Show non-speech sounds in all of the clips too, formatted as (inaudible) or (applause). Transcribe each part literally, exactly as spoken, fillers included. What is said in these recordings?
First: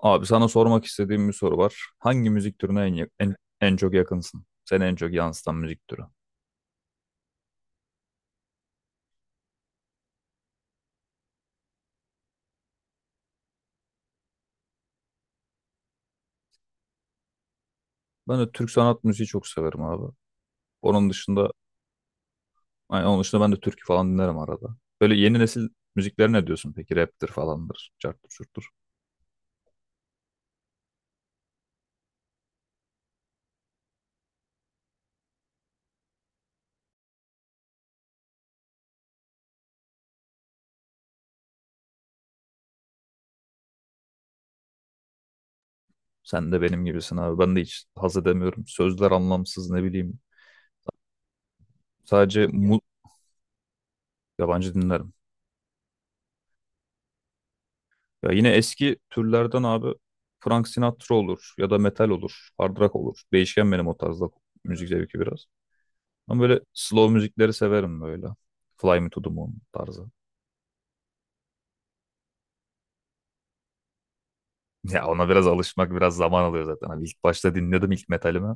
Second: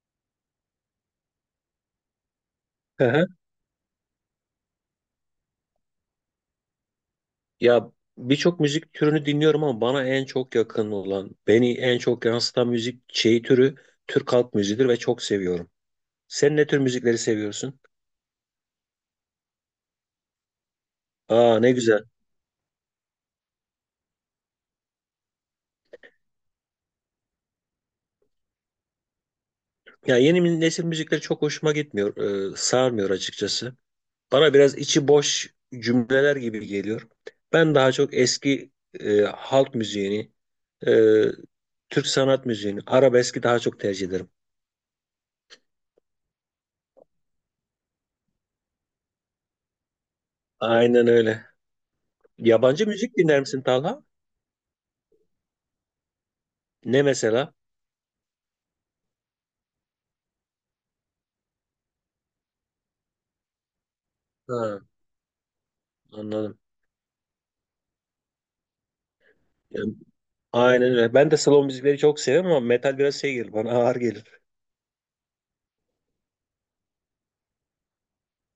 Abi sana sormak istediğim bir soru var. Hangi müzik türüne en, Hı ya- hı. en, en çok yakınsın? Seni en çok yansıtan müzik türü. Ya, birçok müzik türünü dinliyorum ama bana en çok yakın olan, beni en çok yansıtan müzik şeyi türü Türk halk müziğidir ve çok seviyorum. Sen ne tür müzikleri seviyorsun? Ben de Türk sanat müziği çok severim abi. Onun dışında, Aa, ne güzel. yani onun dışında ben de türkü falan dinlerim arada. Böyle yeni nesil müziklere ne diyorsun peki? Rap'tir falandır, carttır çurttur. Ya, yeni nesil müzikleri çok hoşuma gitmiyor, e, sarmıyor açıkçası. Bana biraz içi boş cümleler gibi geliyor. Ben daha çok eski e, halk müziğini, e, Türk sanat müziğini, arabeski daha çok tercih ederim. Sen de benim gibisin abi. Ben de hiç haz edemiyorum. Sözler anlamsız ne bileyim. Aynen öyle. Sadece mu Yabancı müzik dinler misin Talha? yabancı dinlerim. Ne mesela? Ya yine eski türlerden abi Frank Sinatra olur ya da metal olur, hard rock olur. Değişken benim o tarzda Ha, müzik zevki biraz. Ama anladım. böyle slow müzikleri severim böyle. Fly Me to the Moon Ya, tarzı. (laughs) aynen öyle. Ben de slow müzikleri çok seviyorum ama metal biraz şey gelir bana, ağır gelir. Ya ona biraz alışmak biraz zaman alıyor zaten. Hani ilk başta dinledim ilk metalimi.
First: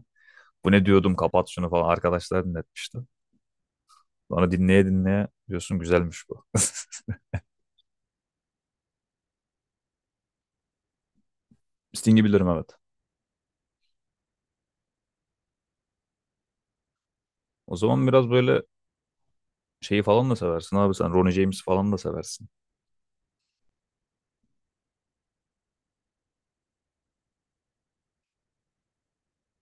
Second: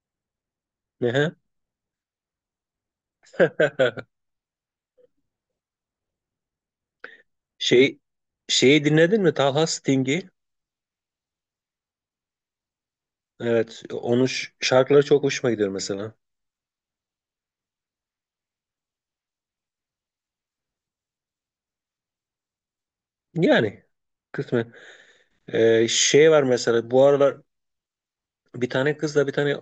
Bu ne diyordum, Ne? kapat şunu falan, arkadaşlar dinletmişti. (laughs) Sonra dinleye dinleye diyorsun güzelmiş bu. Şey şeyi dinledin mi? Talha, Sting'i. (laughs) Sting'i bilirim, evet. Evet, onun ş- şarkıları çok hoşuma gidiyor mesela. O zaman biraz böyle şeyi falan da seversin abi sen. Ronnie James falan da seversin. Yani kısmen. Ee, şey var mesela bu aralar, bir tane kızla bir tane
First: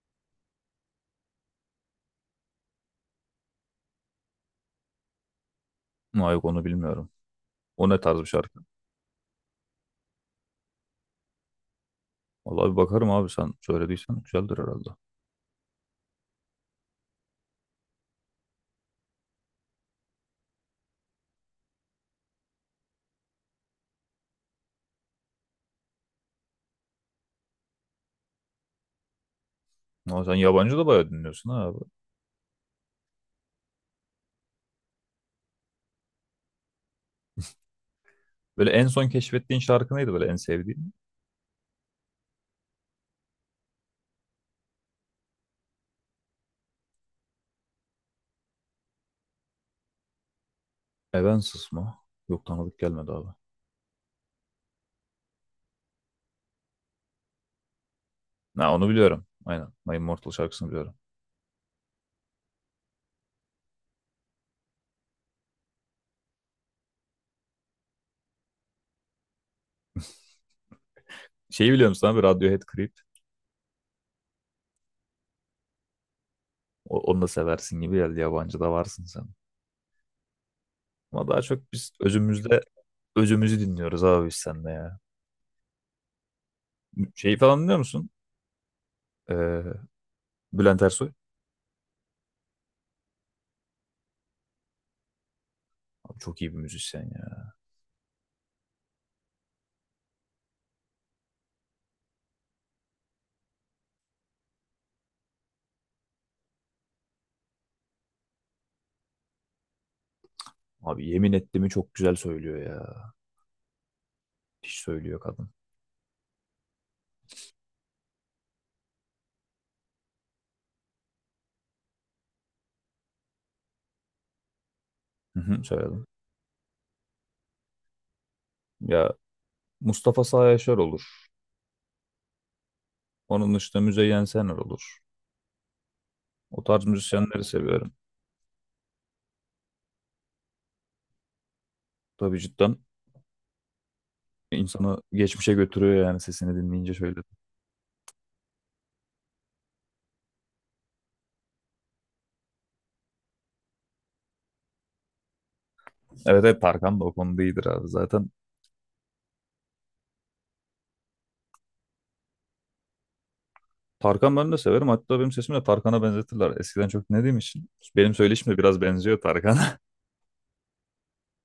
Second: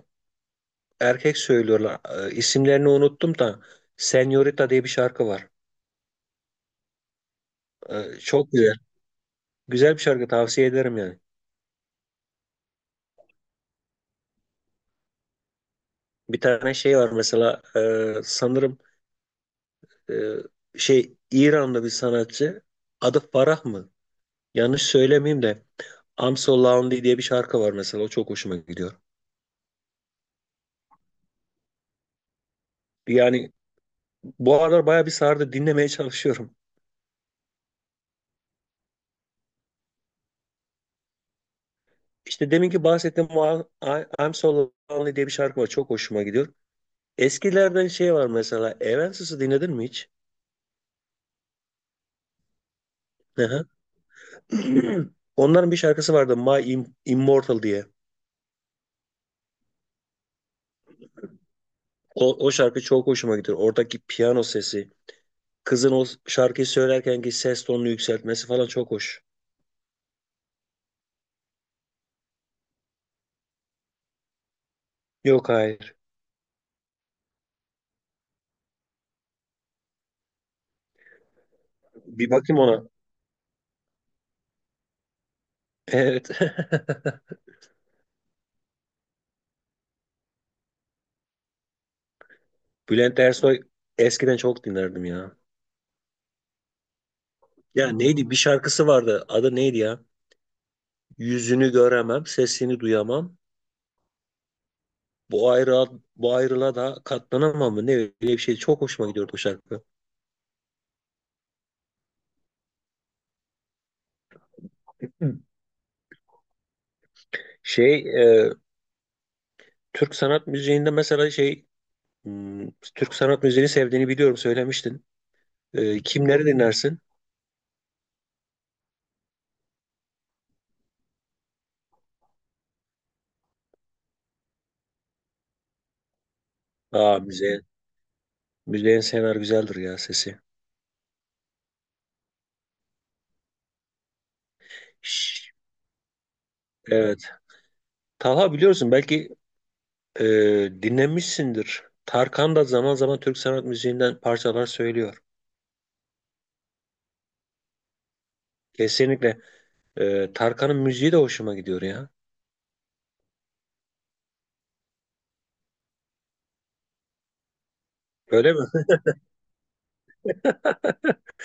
erkek söylüyorlar. Ee, isimlerini unuttum da, Senorita diye bir şarkı var. Ama yok, onu bilmiyorum. O ne Ee, tarz bir çok şarkı? güzel. Güzel bir şarkı, tavsiye ederim yani. Vallahi bir bakarım abi, sen söylediysen güzeldir herhalde. Bir tane şey var mesela, e, sanırım, e, şey, İranlı bir sanatçı. Adı Farah mı? Yanlış söylemeyeyim de, I'm So Lonely diye bir şarkı var mesela. O çok hoşuma gidiyor. Ama sen yabancı da bayağı dinliyorsun ha abi. Yani bu aralar bayağı bir sardı. Dinlemeye çalışıyorum. Böyle en son keşfettiğin şarkı neydi böyle, en sevdiğin? İşte deminki bahsettiğim o I- I'm So Lonely diye bir şarkı var. Çok hoşuma gidiyor. Eskilerden şey var mesela. Evanescence'ı dinledin mi hiç? Evanescence mı? Yok, tanıdık gelmedi abi. Hı hı. (clears throat) Onların bir şarkısı vardı, My Im- Immortal diye. Ha, onu biliyorum. Aynen. My Immortal şarkısını biliyorum. O, o şarkı çok hoşuma gidiyor. Oradaki piyano sesi. Kızın o şarkıyı söylerkenki ses tonunu yükseltmesi falan çok hoş. Şeyi biliyor musun abi? Radiohead Creep. Yok, hayır. O- onu da seversin gibi geldi. Yabancı da varsın sen. Ama daha çok biz Bir bakayım özümüzde ona. özümüzü dinliyoruz abi biz seninle ya. Evet. Şeyi falan biliyor musun? Ee, Bülent Ersoy. (laughs) Bülent Ersoy eskiden çok dinlerdim ya. Abi çok iyi bir müzisyen ya. Ya neydi? Bir şarkısı vardı. Adı neydi ya? Yüzünü göremem, sesini duyamam. Bu ayrılığa, bu ayrılığa da katlanamam mı? Ne öyle bir şey. Çok hoşuma gidiyordu o şarkı. Abi yemin ettiğimi çok güzel söylüyor ya. Hiç söylüyor Hı. kadın. Şey, e, Türk sanat müziğinde mesela şey, hmm, Türk sanat müziğini sevdiğini biliyorum, söylemiştin. Hı hı, Ee, söyledim. kimleri dinlersin? Ya Mustafa Sağ Yaşar olur. Onun dışında Müzeyyen Senar olur. O tarz Aa, müzisyenleri müzeyen. seviyorum. Müzeyen Senar güzeldir ya, sesi. Tabii, cidden İnsanı Şş, geçmişe götürüyor yani sesini dinleyince şöyle. evet. Talha, biliyorsun belki, e, dinlemişsindir. Tarkan da zaman zaman Türk sanat müziğinden parçalar söylüyor. Evet, evet, Tarkan da o konuda iyidir abi. Zaten Kesinlikle. E, Tarkan'ın müziği de hoşuma gidiyor ya. Tarkan ben de severim. Hatta benim sesimi de Tarkan'a benzetirler. Eskiden çok dinlediğim için. Benim söyleşim Öyle de mi? biraz benziyor Tarkan'a.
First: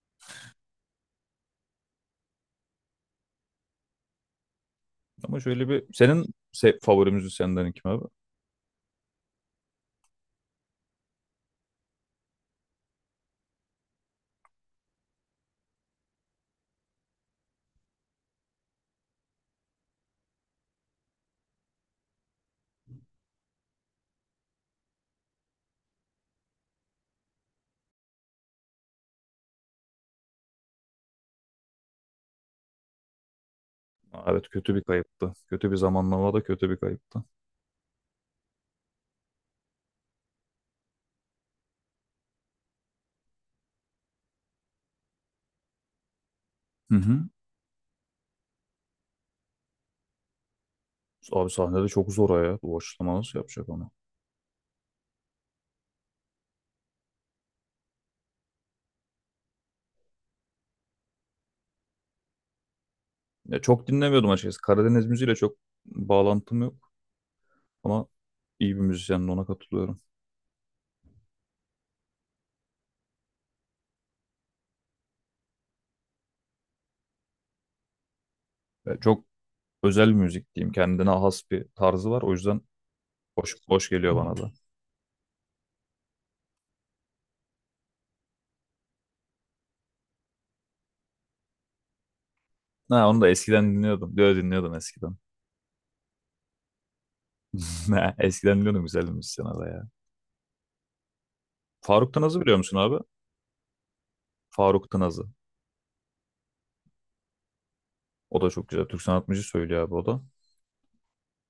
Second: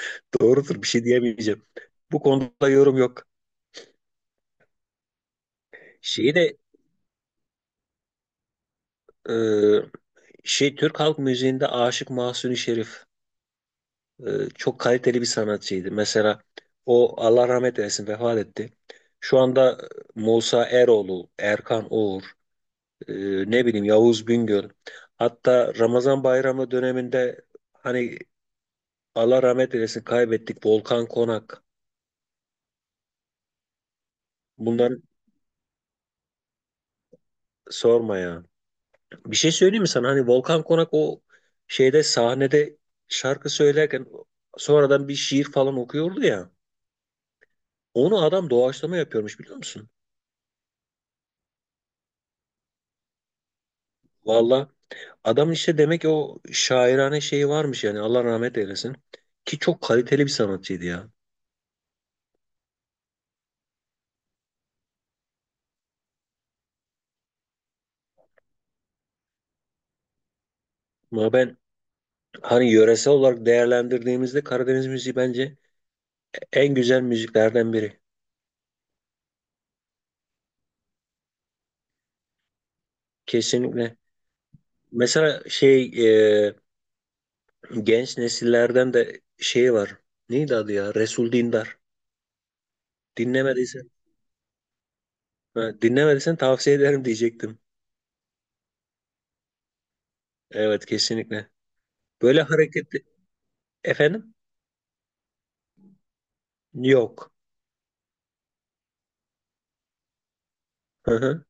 (laughs) Doğrudur, bir şey diyemeyeceğim. Bu konuda yorum yok. (laughs) Ama şöyle bir senin Şeyi de, se favori müzisyenlerin kim abi? e, şey, Türk halk müziğinde Aşık Mahzuni Şerif. e, çok kaliteli bir sanatçıydı. Mesela o, Allah rahmet eylesin, vefat etti. Şu anda e, Musa Eroğlu, Erkan Oğur, e, ne bileyim, Yavuz Bingöl. Hatta Ramazan bayramı döneminde, hani, Allah rahmet eylesin, kaybettik Volkan Konak. Aa, evet, kötü bir Bunları kayıptı. Kötü bir zamanlama da, kötü bir kayıptı. sorma ya. Bir şey söyleyeyim mi sana? Hani Volkan Konak, o şeyde, sahnede şarkı söylerken sonradan bir şiir falan okuyordu ya. Hı hı. Onu adam doğaçlama yapıyormuş, biliyor musun? Abi sahnede çok zor o ya. Bu açıklama nasıl yapacak onu? Vallahi adam işte, demek ki o şairane şeyi varmış yani, Allah rahmet eylesin. Ki çok kaliteli bir sanatçıydı ya. Ya çok dinlemiyordum açıkçası. Karadeniz müziğiyle çok bağlantım yok. Ama iyi bir müzisyenin, ona katılıyorum. Ama ben, hani, yöresel olarak değerlendirdiğimizde Karadeniz müziği bence en güzel müziklerden biri. Ya çok özel müzik diyeyim. Kendine has bir tarzı var. O yüzden hoş, hoş Kesinlikle. geliyor bana da. Mesela şey, e, genç nesillerden de şey var. Neydi adı ya? Resul Dindar. Ha, onu da eskiden Dinlemediysen, dinliyordum. Diyor dinliyordum eskiden. ha, dinlemediysen tavsiye ederim diyecektim. (laughs) Ne, eskiden dinliyordum, güzel bir müzisyen o da ya. Evet, kesinlikle. Faruk Tınaz'ı Böyle biliyor musun abi? hareketli. Efendim? Faruk Tınaz'ı. Yok. O da çok güzel. Türk sanat müziği söylüyor abi o da. Hı hı.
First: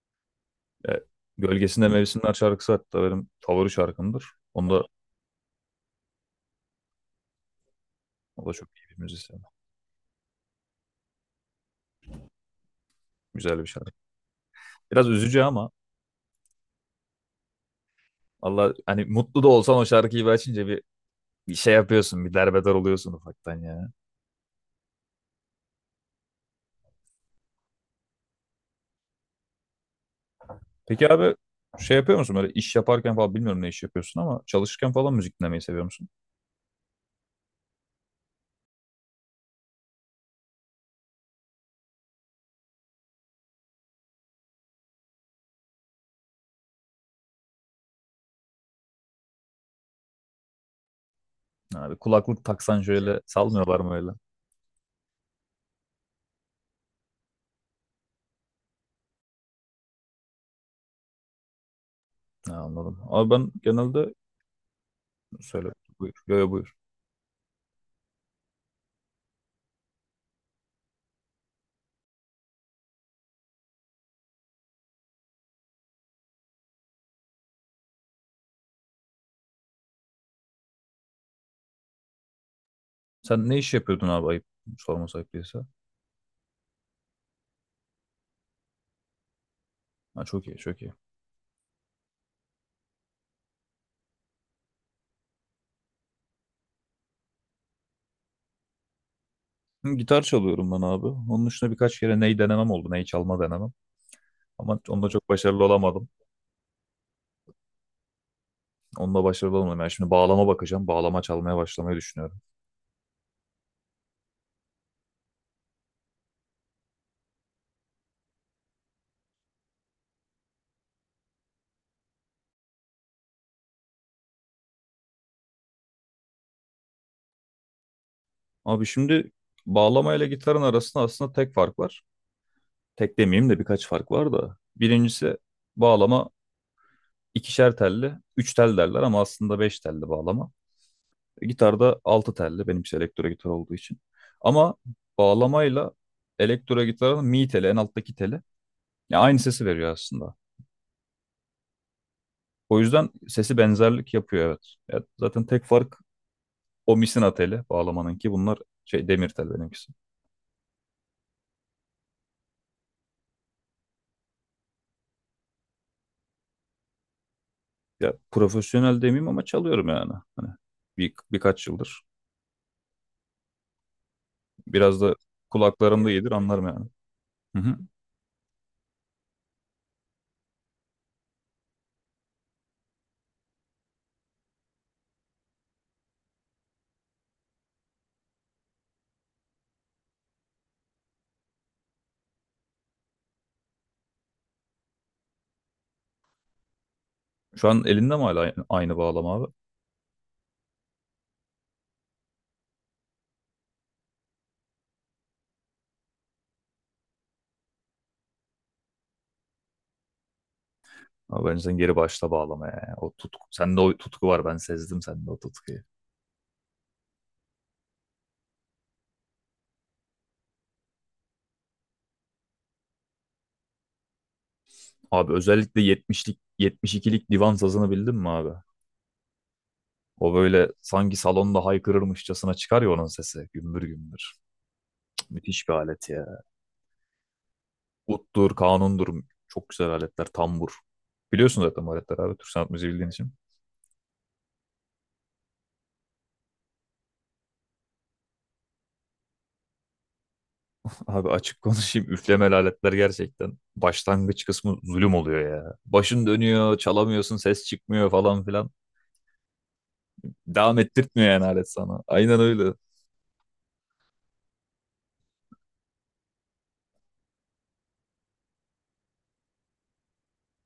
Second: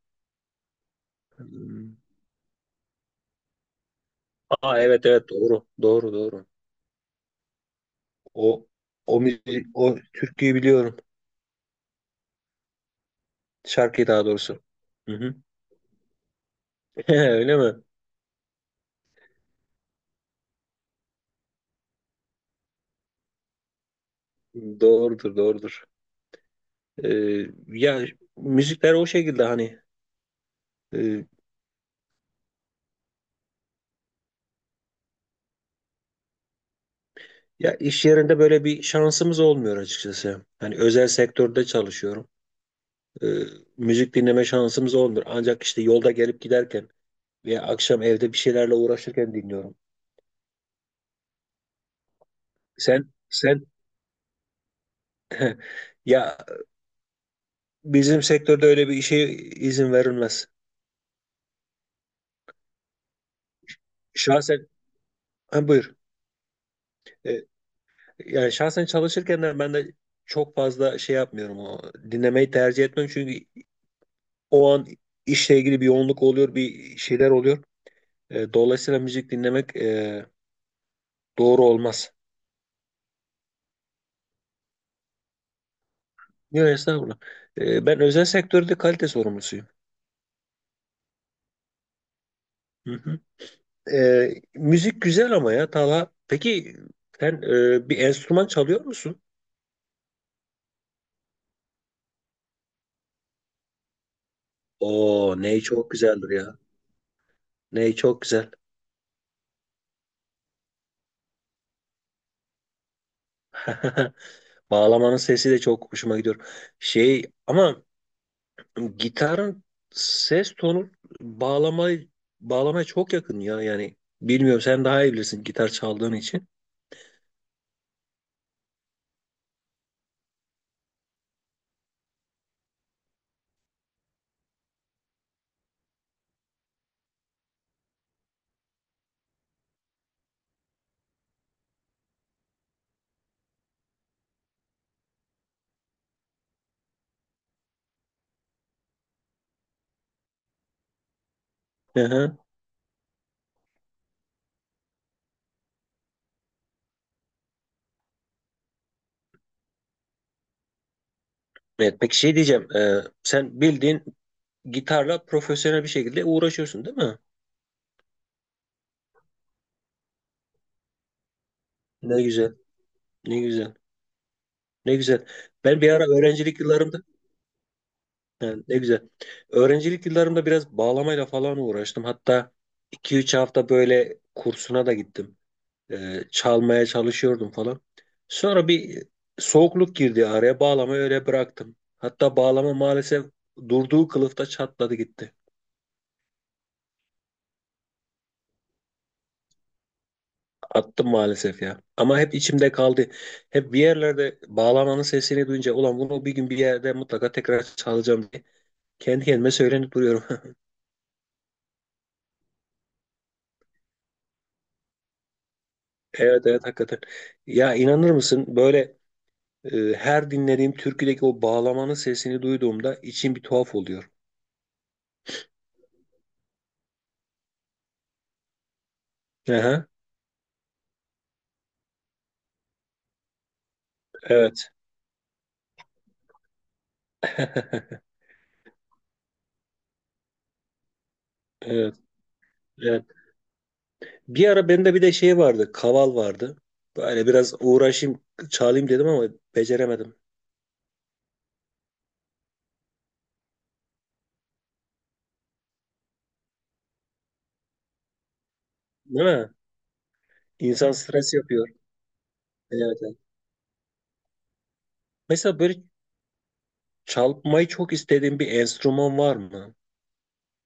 E, Gölgesinde Hmm. Mevsimler şarkısı hatta benim favori şarkımdır. Aa, Onda evet evet, doğru. Doğru doğru. o da O çok iyi bir o müzisyen. müzi- o türküyü biliyorum. Güzel bir şarkı. Şarkıyı daha doğrusu. Biraz Hı hı. üzücü ama (laughs) Öyle mi? Allah hani mutlu da olsan o şarkıyı bir açınca bir, bir şey yapıyorsun. Bir derbeder oluyorsun ufaktan ya. Doğrudur, doğrudur. Ee, ya müzikler o şekilde, hani, Peki e, abi şey yapıyor musun böyle iş yaparken falan, bilmiyorum ne iş yapıyorsun ama çalışırken falan müzik dinlemeyi seviyor musun? ya iş yerinde böyle bir şansımız olmuyor açıkçası. Hani özel sektörde çalışıyorum. Ee, müzik dinleme şansımız olmuyor. Ancak işte yolda gelip giderken veya akşam evde bir şeylerle uğraşırken dinliyorum. Abi kulaklık taksan Sen şöyle sen salmıyorlar mı öyle? (laughs) ya, bizim sektörde öyle bir işe izin verilmez. Ha, anladım. Abi ben genelde Şahsen, ha, söyle buyur. buyur. Yo yo, buyur. Ee, Yani şahsen, çalışırken de ben de çok fazla şey yapmıyorum, o dinlemeyi tercih etmiyorum, çünkü o an işle ilgili bir yoğunluk oluyor, bir şeyler oluyor. E, dolayısıyla müzik dinlemek, e, doğru olmaz. Sen ne iş yapıyordun abi, ayıp sorması ayıp değilse. Yok, estağfurullah. E, ben özel sektörde kalite sorumlusuyum. Ha, çok iyi, çok iyi. Hı hı. E, müzik güzel ama ya Talha. Peki sen, e, bir enstrüman çalıyor musun? Hı, gitar çalıyorum ben abi. Onun dışında birkaç kere ney denemem oldu. Ney çalma denemem. Ama onda çok Oo, ney başarılı çok olamadım. güzeldir ya. Ney çok güzel. Onunla başarılı olamadım. Yani şimdi bağlama bakacağım. Bağlama çalmaya başlamayı düşünüyorum. (laughs) Bağlamanın sesi de çok hoşuma gidiyor. Şey ama, gitarın ses tonu bağlama bağlamaya çok yakın ya yani. Bilmiyorum, sen daha iyi bilirsin gitar çaldığın için. Abi şimdi bağlama ile gitarın arasında aslında tek fark var. Tek demeyeyim de, birkaç fark var da. Birincisi, bağlama ikişer telli, üç tel derler ama aslında beş telli bağlama. E, gitarda altı telli, benimki elektro gitar olduğu için. Ama bağlamayla elektro gitarın mi teli, en alttaki teli ya aynı sesi veriyor aslında. Hı hı. O yüzden sesi benzerlik yapıyor, evet. Ya zaten tek fark o misina teli bağlamanınki, bunlar şey, demir tel benimkisi. Evet, peki şey diyeceğim, Ee, sen bildiğin gitarla profesyonel bir şekilde uğraşıyorsun, değil mi? Ya profesyonel demeyeyim ama çalıyorum yani. Hani bir, birkaç yıldır. Ne güzel, ne güzel, ne Biraz da güzel. Ben bir kulaklarım ara da iyidir, öğrencilik anlarım yani. yıllarımda, Hı hı. yani, ne güzel. Öğrencilik yıllarımda biraz bağlamayla falan uğraştım, hatta iki üç hafta böyle kursuna da gittim. E, çalmaya çalışıyordum falan. Sonra bir soğukluk girdi araya. Bağlamayı öyle bıraktım. Hatta bağlama maalesef durduğu kılıfta çatladı gitti. Şu an elinde mi hala aynı, bağlama abi? Attım maalesef ya. Ama hep içimde kaldı. Hep bir yerlerde bağlamanın sesini duyunca, ulan bunu bir gün bir yerde mutlaka tekrar çalacağım diye kendi kendime söylenip duruyorum. (laughs) Abi bence sen geri başla bağlamaya ya. O tutku, sende o tutku var, ben sezdim sende o tutkuyu. Evet evet, hakikaten. Ya inanır mısın, böyle, e, her dinlediğim türküdeki o bağlamanın sesini duyduğumda içim bir tuhaf oluyor. Abi özellikle yetmişlik yetmiş ikilik divan sazını bildin mi abi? Aha, O böyle sanki salonda haykırırmışçasına çıkar ya, onun sesi gümbür gümbür. evet. Cık, müthiş bir alet ya. (laughs) Uttur, kanundur. Çok güzel aletler. Tambur. Biliyorsun zaten bu Evet. aletler abi. Türk sanat müziği Evet. bildiğin için. Bir ara bende bir de şey vardı. Kaval vardı. Böyle biraz uğraşayım, çalayım dedim ama beceremedim. (laughs) Abi açık konuşayım. Üflemeli aletler gerçekten başlangıç kısmı zulüm oluyor ya. Başın dönüyor, çalamıyorsun, ses çıkmıyor falan filan. Değil mi? Devam İnsan ettirtmiyor stres yani yapıyor. alet sana. Aynen öyle. Evet. Evet. Mesela böyle çalmayı çok istediğin bir enstrüman var mı?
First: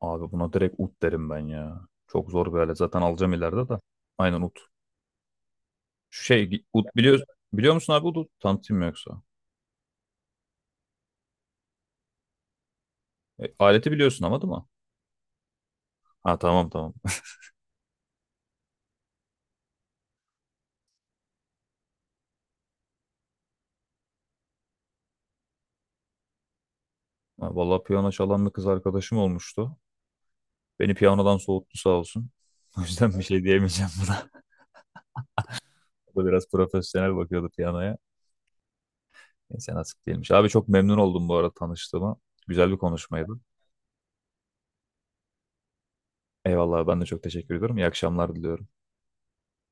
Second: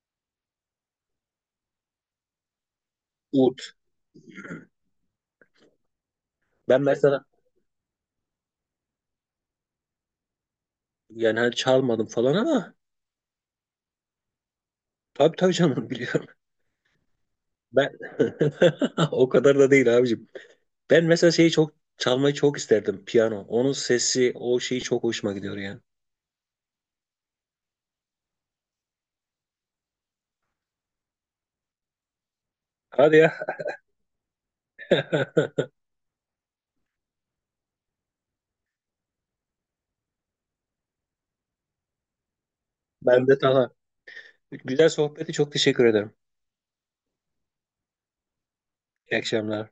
Abi buna direkt ut derim ben ya. Çok zor bir alet. Zaten alacağım ileride Ut. de. Aynen, ut. Şu Şey Ben ut biliyor, mesela, biliyor musun abi ut? Tanıtayım mı yoksa? yani, hani çalmadım falan ama E, aleti biliyorsun ama değil mi? tabii tabii canım, biliyorum. Ha, tamam tamam. (laughs) Ben (laughs) o kadar da değil abicim. Ben mesela şeyi çok çalmayı çok isterdim. Piyano. Onun sesi, o şeyi çok hoşuma gidiyor yani. Ha, vallahi piyano çalan bir kız arkadaşım olmuştu. Beni piyanodan soğuttu sağ olsun. (laughs) O Hadi yüzden bir ya. şey diyemeyeceğim buna. (laughs) (laughs) O da biraz profesyonel bakıyordu piyanoya. Neyse, nasip değilmiş. Abi çok memnun oldum bu arada tanıştığıma. Güzel bir Ben konuşmaydı. de tamam. Güzel sohbeti çok teşekkür ederim. Eyvallah, ben de çok teşekkür ediyorum. İyi akşamlar diliyorum. İyi akşamlar.